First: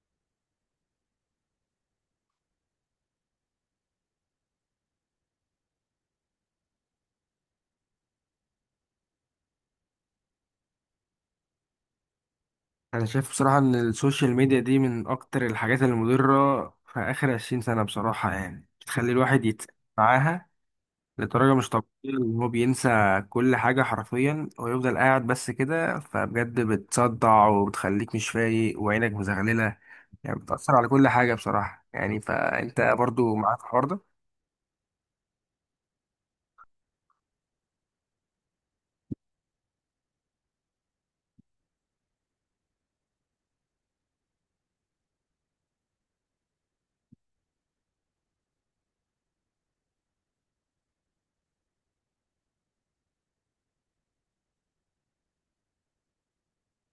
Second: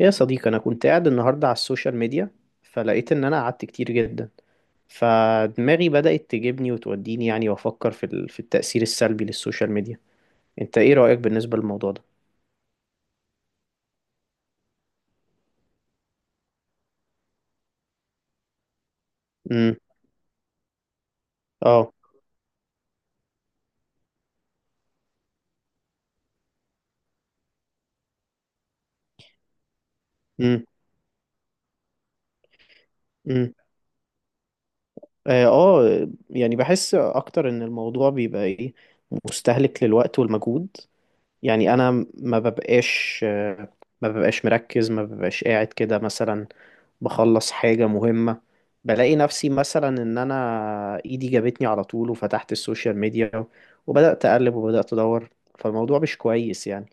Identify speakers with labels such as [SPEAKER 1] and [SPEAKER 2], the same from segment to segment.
[SPEAKER 1] يا صديقي، أنا كنت قاعد النهاردة على السوشيال ميديا، فلقيت إن أنا قعدت كتير جدا. فدماغي بدأت تجيبني وتوديني يعني، وأفكر في التأثير السلبي للسوشيال ميديا. أنت إيه رأيك بالنسبة للموضوع ده؟
[SPEAKER 2] انا شايف بصراحة ان السوشيال ميديا دي من اكتر الحاجات المضرة في اخر 20 سنة، بصراحة. يعني بتخلي الواحد يتسحب
[SPEAKER 1] امم.
[SPEAKER 2] معاها لدرجة مش طبيعية،
[SPEAKER 1] اه.
[SPEAKER 2] ان هو بينسى كل حاجة حرفيا ويفضل قاعد بس كده. فبجد بتصدع وبتخليك مش فايق وعينك مزغللة. يعني
[SPEAKER 1] امم.
[SPEAKER 2] بتأثر على كل حاجة بصراحة، يعني فانت برضو
[SPEAKER 1] امم.
[SPEAKER 2] معاك الحوار ده.
[SPEAKER 1] آه آه، يعني بحس أكتر إن الموضوع بيبقى إيه، مستهلك للوقت والمجهود. يعني أنا ما ببقاش ما ببقاش مركز، ما ببقاش قاعد كده مثلا بخلص حاجة مهمة. بلاقي نفسي مثلا ان انا ايدي جابتني على طول وفتحت السوشيال ميديا، وبدأت اقلب وبدأت ادور. فالموضوع مش كويس يعني.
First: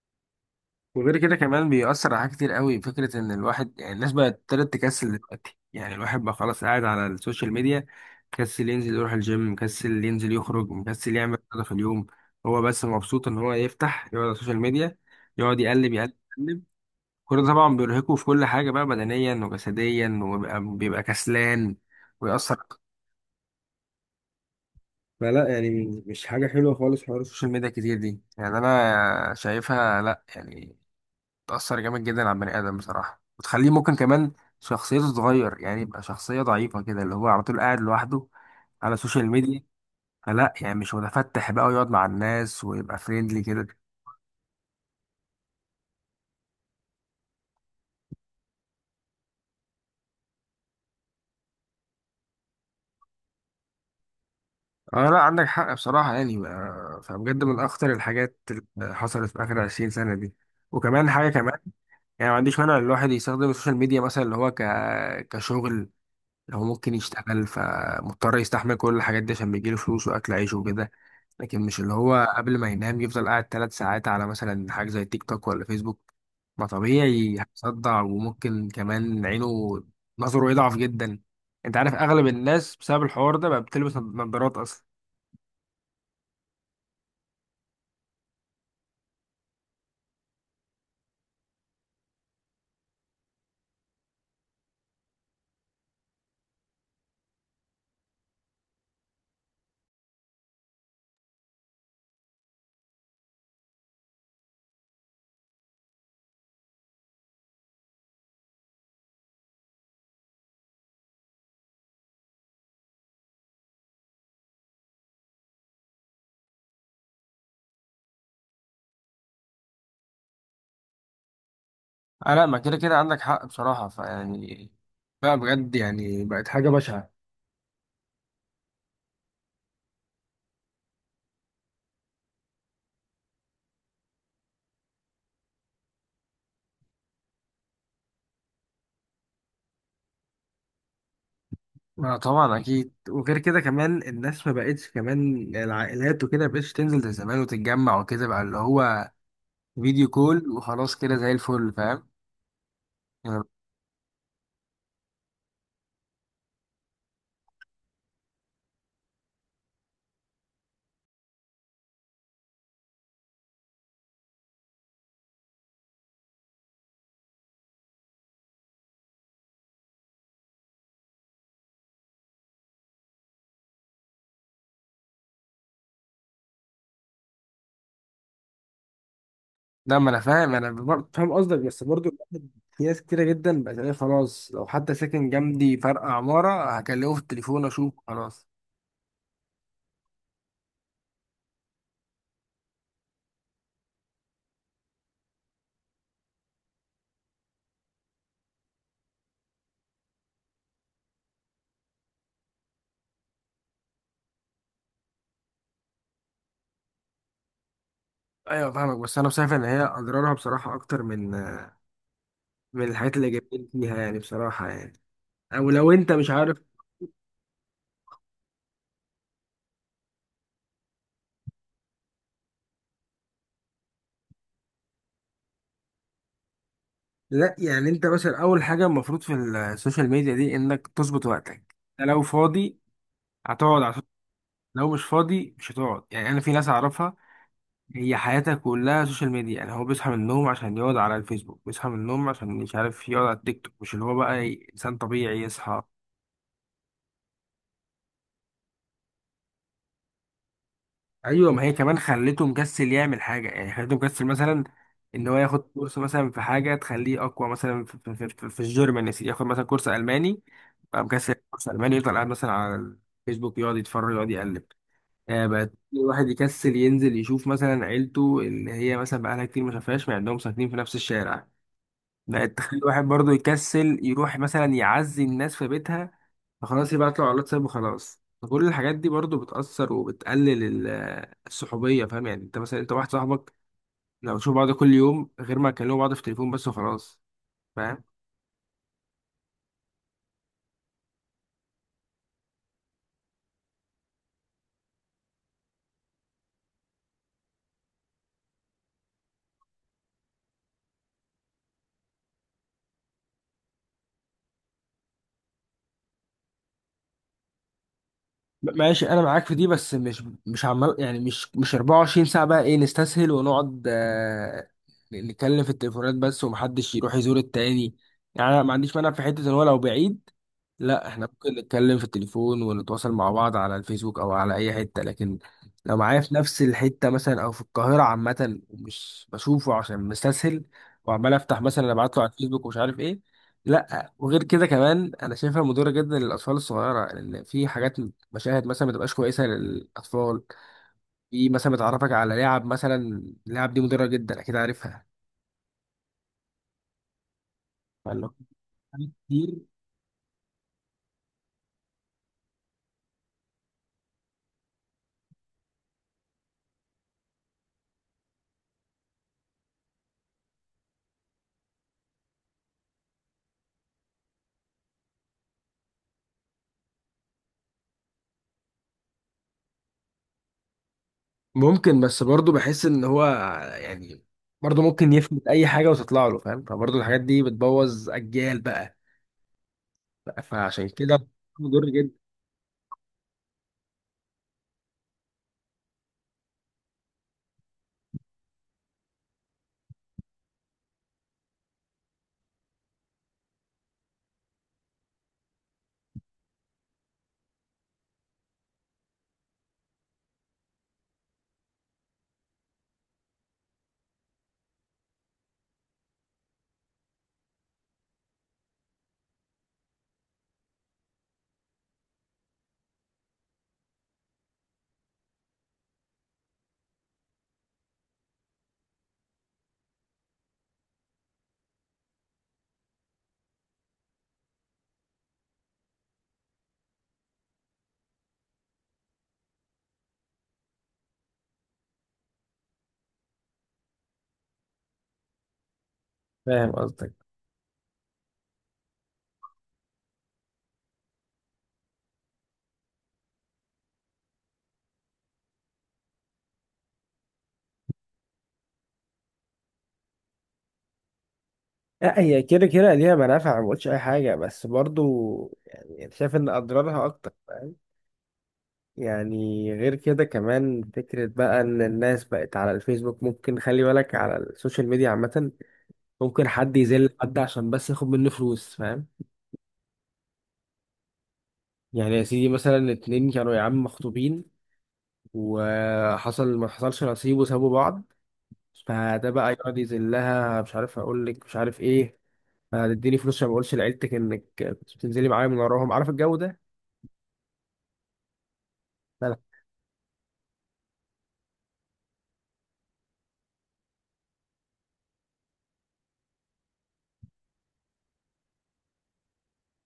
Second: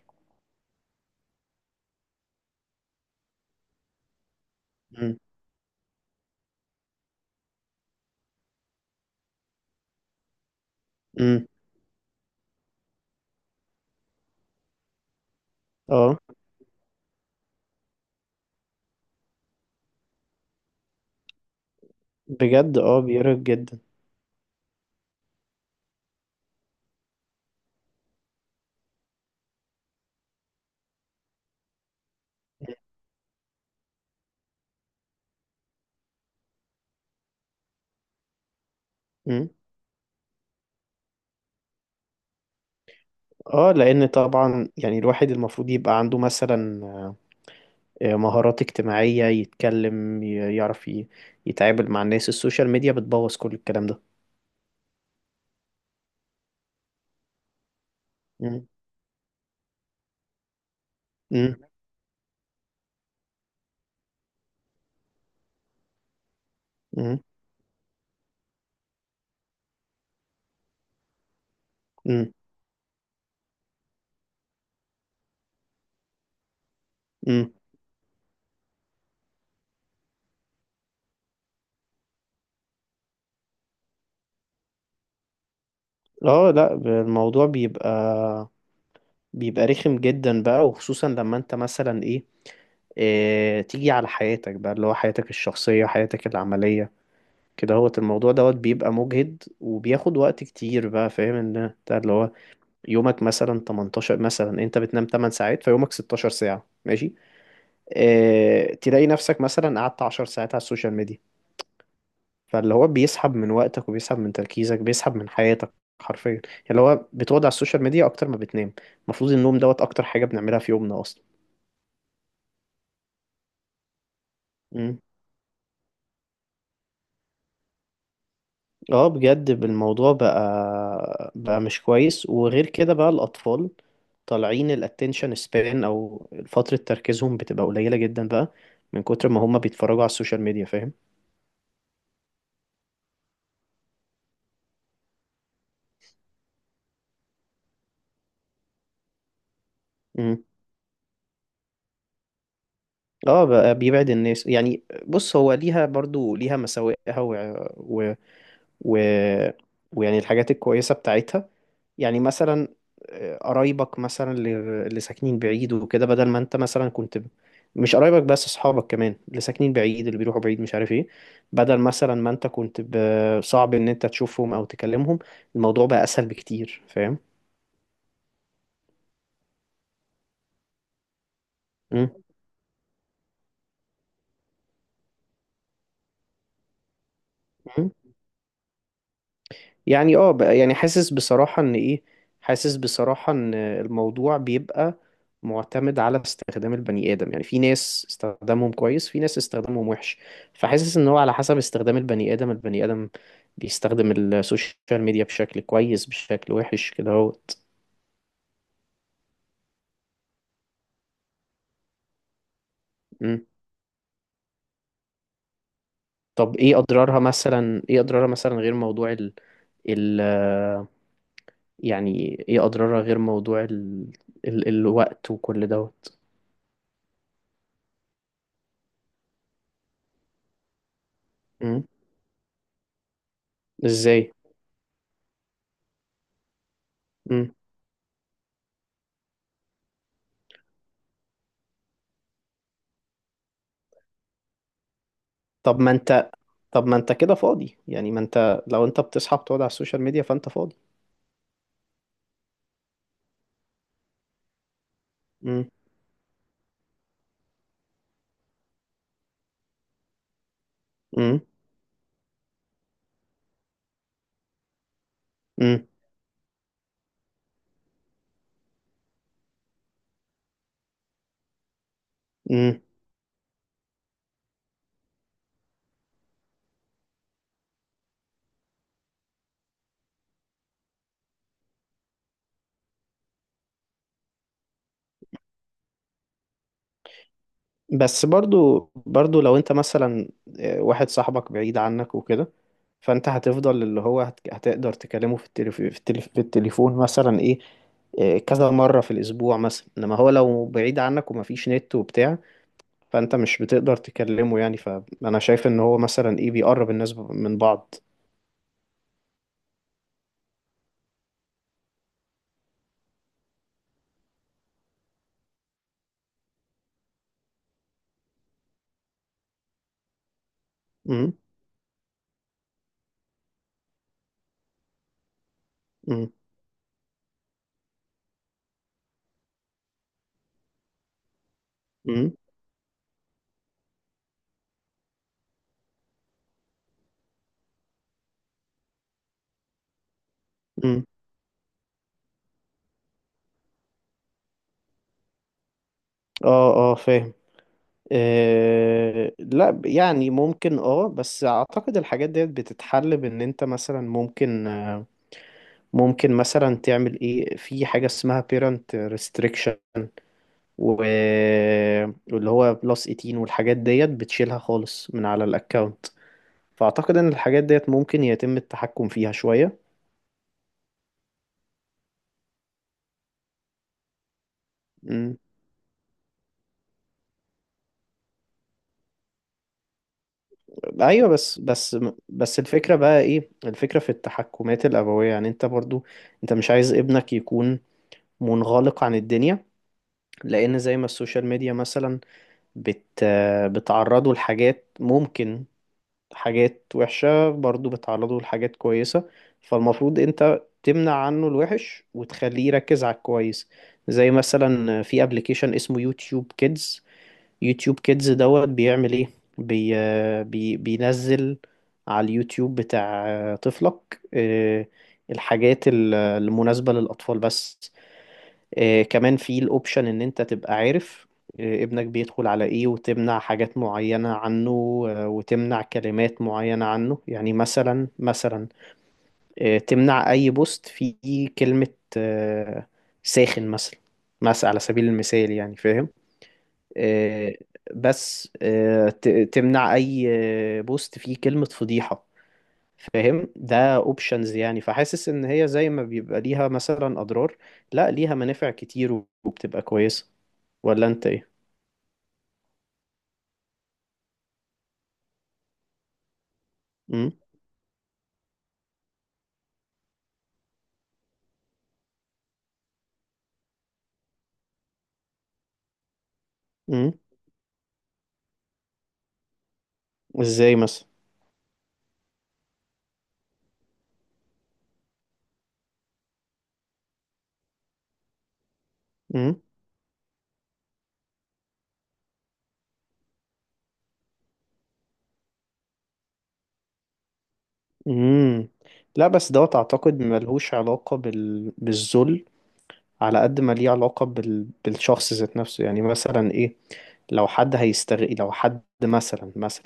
[SPEAKER 2] وغير كده كمان بيأثر على حاجات كتير قوي، فكرة ان الواحد يعني الناس بقت ابتدت تكسل
[SPEAKER 1] امم.
[SPEAKER 2] دلوقتي. يعني الواحد بقى خلاص قاعد على السوشيال ميديا، مكسل ينزل يروح الجيم، مكسل ينزل يخرج، مكسل يعمل
[SPEAKER 1] امم.
[SPEAKER 2] حاجة في اليوم. هو بس مبسوط ان هو يفتح يقعد على السوشيال ميديا يقعد يقلب يقلب
[SPEAKER 1] اه
[SPEAKER 2] يقلب. كل ده طبعا بيرهقه في كل حاجة بقى، بدنيا وجسديا، وبيبقى بيبقى كسلان ويأثر.
[SPEAKER 1] بجد، بيرهق جدا.
[SPEAKER 2] فلا يعني مش حاجة حلوة خالص حوار السوشيال ميديا كتير دي، يعني أنا شايفها لا. يعني بتأثر جامد جدا على البني آدم بصراحة وتخليه ممكن كمان شخصيته تتغير، يعني يبقى شخصية ضعيفة كده اللي هو على طول قاعد لوحده على السوشيال
[SPEAKER 1] امم.
[SPEAKER 2] ميديا. فلا يعني مش متفتح بقى ويقعد مع الناس ويبقى فريندلي كده.
[SPEAKER 1] اه، لان طبعا يعني الواحد المفروض يبقى عنده مثلا مهارات اجتماعية، يتكلم، يعرف يتعامل مع الناس. السوشيال ميديا بتبوظ كل الكلام ده.
[SPEAKER 2] اه لا، عندك حق بصراحة، يعني فبجد من أخطر الحاجات
[SPEAKER 1] امم.
[SPEAKER 2] اللي حصلت في آخر 20 سنة دي. وكمان حاجة
[SPEAKER 1] امم.
[SPEAKER 2] كمان، يعني ما عنديش مانع إن الواحد يستخدم السوشيال ميديا مثلا، اللي هو كشغل. لو هو ممكن
[SPEAKER 1] امم.
[SPEAKER 2] يشتغل فمضطر يستحمل كل الحاجات دي عشان بيجيله فلوس وأكل عيشه وكده. لكن مش اللي هو قبل ما ينام يفضل قاعد 3 ساعات على مثلا حاجة زي تيك توك ولا فيسبوك. ما طبيعي
[SPEAKER 1] امم.
[SPEAKER 2] هيصدع، وممكن كمان عينه نظره يضعف جدا. انت عارف اغلب الناس بسبب الحوار ده بقى بتلبس نظارات اصلا.
[SPEAKER 1] اه لا، الموضوع بيبقى رخم جدا بقى، وخصوصا لما انت مثلا ايه، اه، تيجي على حياتك بقى، اللي هو حياتك الشخصية، حياتك العملية كده. هو الموضوع دوت بيبقى مجهد وبياخد وقت كتير بقى، فاهم ان انت اللي هو يومك مثلا 18، مثلا انت بتنام 8 ساعات، فيومك 16 ساعة ماشي. اه تلاقي نفسك مثلا قعدت 10 ساعات على السوشيال ميديا. فاللي هو بيسحب من وقتك وبيسحب من تركيزك، بيسحب من حياتك حرفيا يعني. اللي هو بتقعد على السوشيال ميديا اكتر ما بتنام. المفروض النوم دوت اكتر حاجة بنعملها في يومنا
[SPEAKER 2] آه لا، ما كده كده عندك حق بصراحة، فيعني
[SPEAKER 1] اصلا.
[SPEAKER 2] بقى بجد يعني بقت حاجة بشعة.
[SPEAKER 1] اه بجد، الموضوع بقى مش كويس. وغير كده بقى، الأطفال طالعين الاتنشن سبان، أو فترة تركيزهم بتبقى قليلة جدا بقى، من كتر ما هما بيتفرجوا على السوشيال ميديا، فاهم.
[SPEAKER 2] ما طبعا أكيد. وغير كده كمان الناس ما بقتش، كمان العائلات وكده ما بقتش تنزل زي زمان وتتجمع وكده، بقى اللي هو فيديو
[SPEAKER 1] مم.
[SPEAKER 2] كول وخلاص كده زي الفل، فاهم يعني.
[SPEAKER 1] اه، بقى بيبعد الناس. يعني بص، هو ليها برضو ليها مساوئها و... و... ويعني الحاجات الكويسة بتاعتها. يعني مثلا قرايبك مثلا اللي ساكنين بعيد وكده، بدل ما انت مثلا مش قرايبك بس، اصحابك كمان اللي ساكنين بعيد، اللي بيروحوا بعيد مش عارف ايه. بدل مثلا ما انت صعب ان انت تشوفهم او تكلمهم. الموضوع بقى اسهل بكتير، فاهم.
[SPEAKER 2] لا، ما انا فاهم، انا فاهم قصدك، بس برضو
[SPEAKER 1] مم.
[SPEAKER 2] الواحد، في ناس كتيرة جدا بقت تلاقيه خلاص لو حتى ساكن جنبي فرق عمارة هكلمه في التليفون اشوف خلاص.
[SPEAKER 1] يعني اه، بقى يعني حاسس بصراحة ان ايه، حاسس بصراحة ان الموضوع بيبقى معتمد على استخدام البني آدم. يعني في ناس استخدامهم كويس، في ناس استخدامهم وحش. فحاسس ان هو على حسب استخدام البني آدم، البني آدم بيستخدم السوشيال ميديا بشكل كويس، بشكل وحش كده اهوت.
[SPEAKER 2] ايوه فاهمك، بس انا شايف ان هي اضرارها بصراحة اكتر من الحاجات
[SPEAKER 1] مم.
[SPEAKER 2] الايجابية اللي جايبين فيها، يعني بصراحة يعني. او لو انت مش
[SPEAKER 1] طب
[SPEAKER 2] عارف.
[SPEAKER 1] ايه اضرارها مثلا، ايه اضرارها مثلا غير موضوع ال ال يعني ايه اضرارها غير موضوع ال ال الوقت وكل دوت.
[SPEAKER 2] لا، يعني انت مثلا اول حاجة المفروض في السوشيال ميديا دي انك تظبط وقتك.
[SPEAKER 1] مم.
[SPEAKER 2] أنت لو فاضي هتقعد على السوشيال-،
[SPEAKER 1] ازاي؟
[SPEAKER 2] لو مش فاضي مش هتقعد. يعني انا في ناس اعرفها
[SPEAKER 1] مم.
[SPEAKER 2] هي حياتها كلها سوشيال ميديا. يعني هو بيصحى من النوم عشان يقعد على الفيسبوك، بيصحى من النوم عشان مش عارف يقعد على التيك توك، مش اللي هو بقى انسان طبيعي
[SPEAKER 1] طب
[SPEAKER 2] يصحى.
[SPEAKER 1] ما انت طب ما انت كده فاضي يعني. ما انت لو انت بتصحى بتقعد على السوشيال ميديا فانت فاضي.
[SPEAKER 2] ايوه، ما هي كمان خلته مكسل يعمل حاجه، يعني خلته مكسل مثلا ان هو ياخد
[SPEAKER 1] امم.
[SPEAKER 2] كورس مثلا في حاجه تخليه اقوى، مثلا في الجيرمان يا سيدي، ياخد مثلا كورس الماني. بقى مكسل
[SPEAKER 1] امم.
[SPEAKER 2] كورس الماني، يفضل قاعد مثلا على الفيسبوك يقعد يتفرج يقعد يقلب. بقى
[SPEAKER 1] امم.
[SPEAKER 2] الواحد يكسل ينزل يشوف مثلا عيلته اللي هي مثلا بقالها كتير ما شافهاش، مع انهم ساكنين في نفس الشارع. لا، تخلي
[SPEAKER 1] امم.
[SPEAKER 2] الواحد برضو يكسل يروح مثلا يعزي الناس في بيتها، فخلاص يبعت له على الواتساب وخلاص. فكل الحاجات دي برضو بتأثر وبتقلل الصحوبية، فاهم يعني. انت مثلا، انت واحد صاحبك لو تشوف بعض كل يوم غير ما تكلموا بعض في التليفون بس وخلاص، فاهم.
[SPEAKER 1] بس برضو لو انت مثلا واحد صاحبك بعيد عنك وكده، فانت هتفضل اللي هو هتقدر تكلمه في التليفون مثلا ايه، كذا مرة في الاسبوع مثلا. انما هو لو بعيد عنك ومفيش نت وبتاع، فانت مش بتقدر تكلمه يعني. فانا شايف ان هو مثلا ايه بيقرب الناس من بعض.
[SPEAKER 2] ماشي، انا معاك في دي، بس مش عمال، يعني مش 24 ساعة بقى ايه نستسهل ونقعد نتكلم في التليفونات بس ومحدش يروح يزور التاني. يعني انا ما عنديش مانع في حتة ان هو لو بعيد، لا احنا
[SPEAKER 1] امم.
[SPEAKER 2] ممكن نتكلم في التليفون ونتواصل مع بعض على الفيسبوك او على اي حتة. لكن لو معايا
[SPEAKER 1] امم.
[SPEAKER 2] في نفس الحتة مثلا او في القاهرة عامة ومش بشوفه عشان مستسهل، وعمال افتح مثلا ابعت له على
[SPEAKER 1] امم.
[SPEAKER 2] الفيسبوك ومش عارف ايه. لا، وغير كده كمان انا شايفها مضره جدا للاطفال الصغيره، لان في حاجات، مشاهد مثلا ما تبقاش كويسه للاطفال.
[SPEAKER 1] امم.
[SPEAKER 2] في مثلا بتعرفك على لعب مثلا، اللعب دي مضره جدا، اكيد عارفها.
[SPEAKER 1] اه اه، فاهم.
[SPEAKER 2] فاللي هو حاجات كتير
[SPEAKER 1] لا، يعني ممكن، بس اعتقد الحاجات ديت بتتحل بان انت مثلا ممكن، ممكن مثلا تعمل ايه في حاجة اسمها parent restriction و- واللي هو بلس 18، والحاجات ديت بتشيلها خالص من على الاكونت. فاعتقد ان الحاجات ديت ممكن يتم التحكم فيها شوية.
[SPEAKER 2] ممكن، بس برضه بحس ان هو يعني برضه ممكن
[SPEAKER 1] مم.
[SPEAKER 2] يفلت اي حاجه وتطلع له، فاهم. فبرضه الحاجات دي بتبوظ اجيال بقى، فعشان كده
[SPEAKER 1] ايوه، بس
[SPEAKER 2] مضر
[SPEAKER 1] بس
[SPEAKER 2] جدا.
[SPEAKER 1] بس الفكرة بقى ايه الفكرة في التحكمات الابوية. يعني انت برضو انت مش عايز ابنك يكون منغلق عن الدنيا. لان زي ما السوشيال ميديا مثلا بت بتعرضوا لحاجات ممكن، حاجات وحشة، برضو بتعرضوا لحاجات كويسة. فالمفروض انت تمنع عنه الوحش وتخليه يركز على الكويس. زي مثلا في ابلكيشن اسمه يوتيوب كيدز. يوتيوب كيدز دوت بيعمل ايه، بي بي بينزل على اليوتيوب بتاع طفلك الحاجات المناسبة للأطفال بس. كمان في الاوبشن ان انت تبقى عارف ابنك بيدخل على ايه وتمنع حاجات معينة عنه، وتمنع كلمات معينة عنه. يعني مثلا تمنع اي بوست فيه كلمة آه، ساخن مثلا، مثلا على سبيل المثال يعني فاهم.
[SPEAKER 2] فاهم قصدك.
[SPEAKER 1] آه، بس تمنع اي بوست فيه كلمة فضيحة، فاهم. ده اوبشنز يعني. فحاسس ان هي زي ما بيبقى ليها مثلا اضرار، لا ليها منافع كتير وبتبقى كويسة. ولا انت ايه؟
[SPEAKER 2] لا، هي كده كده ليها منافع، ما بقولش اي حاجه، بس برضو يعني شايف ان اضرارها
[SPEAKER 1] امم.
[SPEAKER 2] اكتر. يعني غير كده كمان فكرة بقى إن الناس بقت على الفيسبوك، ممكن خلي بالك على السوشيال ميديا عامة، ممكن حد
[SPEAKER 1] امم.
[SPEAKER 2] يذل حد عشان بس ياخد منه فلوس، فاهم.
[SPEAKER 1] ازاي مثلا؟
[SPEAKER 2] يعني يا سيدي، مثلا 2 كانوا يا عم مخطوبين، وحصل ما حصلش نصيب وسابوا بعض، فده بقى
[SPEAKER 1] امم.
[SPEAKER 2] يقعد يذلها، مش عارف أقول لك مش عارف إيه. هتديني فلوس عشان ما أقولش لعيلتك إنك كنت بتنزلي معايا من وراهم، عارف الجو ده؟
[SPEAKER 1] امم.
[SPEAKER 2] لا
[SPEAKER 1] لا
[SPEAKER 2] لا.
[SPEAKER 1] بس دوت، اعتقد ملهوش علاقة بالذل على قد ما ليه علاقة بالشخص ذات نفسه. يعني مثلا ايه، لو حد هيستغل، لو حد مثلا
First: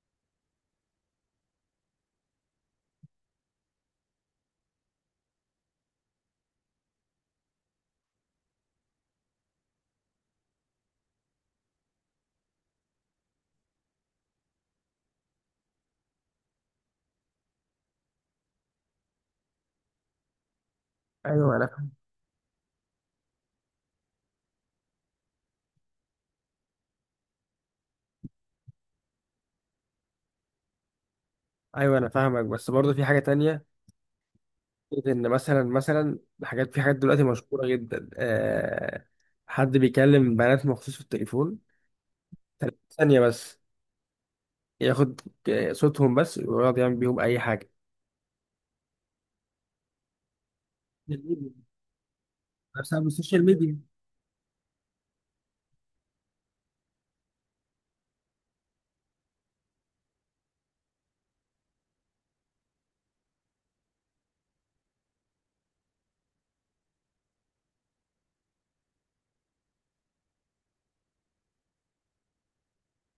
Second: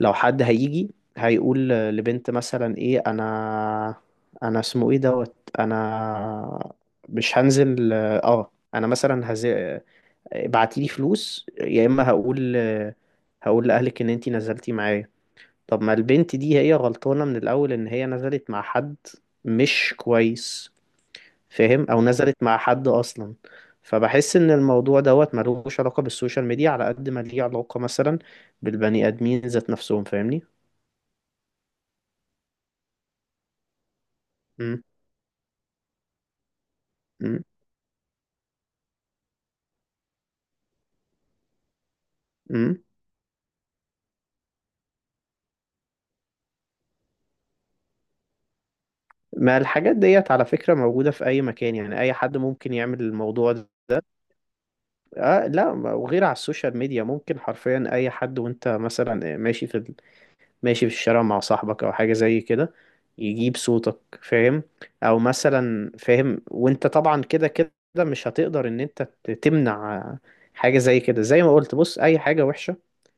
[SPEAKER 1] لو حد هيجي هيقول لبنت مثلا ايه، انا اسمه ايه دوت، انا مش هنزل، انا مثلا ابعتيلي فلوس، يا اما هقول لاهلك ان انتي نزلتي معايا. طب ما البنت دي هي غلطانة من الأول إن هي نزلت مع حد مش كويس،
[SPEAKER 2] أيوه أنا
[SPEAKER 1] فاهم، أو نزلت مع حد أصلا. فبحس إن الموضوع دوت ملوش علاقة بالسوشيال ميديا على قد ما ليه علاقة مثلا بالبني آدمين ذات نفسهم، فاهمني؟
[SPEAKER 2] أيوه أنا فاهمك، بس برضه في حاجة تانية،
[SPEAKER 1] مم.
[SPEAKER 2] ان مثلا حاجات، في حاجات دلوقتي
[SPEAKER 1] مم.
[SPEAKER 2] مشهوره جدا. حد بيكلم بنات مخصوص في التليفون
[SPEAKER 1] مم.
[SPEAKER 2] 30 ثانيه بس، ياخد صوتهم بس ويقعد يعمل بيهم اي حاجه،
[SPEAKER 1] ما الحاجات ديت على فكرة موجودة في أي مكان. يعني أي حد ممكن يعمل
[SPEAKER 2] بسبب السوشيال
[SPEAKER 1] الموضوع ده.
[SPEAKER 2] ميديا.
[SPEAKER 1] آه لا، وغير على السوشيال ميديا، ممكن حرفيا أي حد وأنت مثلا ماشي في الشارع مع صاحبك او حاجة زي كده يجيب صوتك، فاهم، او مثلا فاهم. وانت طبعا كده كده مش هتقدر ان انت تمنع حاجة زي كده. زي ما قلت، بص، اي حاجة وحشة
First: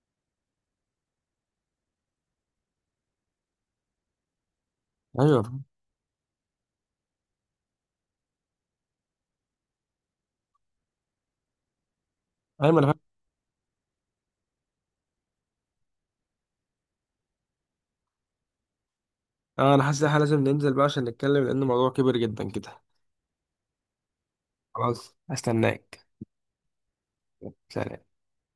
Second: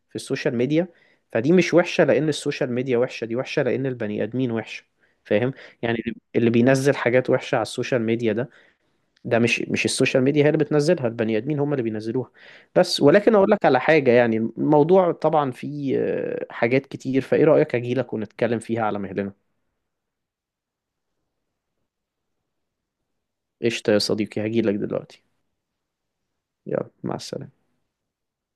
[SPEAKER 1] في السوشيال ميديا فدي مش وحشة لان السوشيال ميديا وحشة، دي وحشة لان البني ادمين وحشة، فاهم.
[SPEAKER 2] ايوه،
[SPEAKER 1] يعني اللي بينزل حاجات وحشة على السوشيال ميديا ده مش السوشيال ميديا هي اللي بتنزلها، البني ادمين هم اللي بينزلوها.
[SPEAKER 2] ايوه ما انا فاهم.
[SPEAKER 1] بس ولكن اقول لك على حاجه يعني، الموضوع طبعا فيه حاجات كتير، فايه رايك اجي لك ونتكلم فيها على مهلنا.
[SPEAKER 2] اه، انا حاسس ان احنا لازم ننزل بقى عشان نتكلم، لان الموضوع كبير جدا كده.
[SPEAKER 1] قشطه يا صديقي، هجي لك
[SPEAKER 2] خلاص
[SPEAKER 1] دلوقتي.
[SPEAKER 2] استناك.
[SPEAKER 1] يلا، مع السلامه.
[SPEAKER 2] سلام.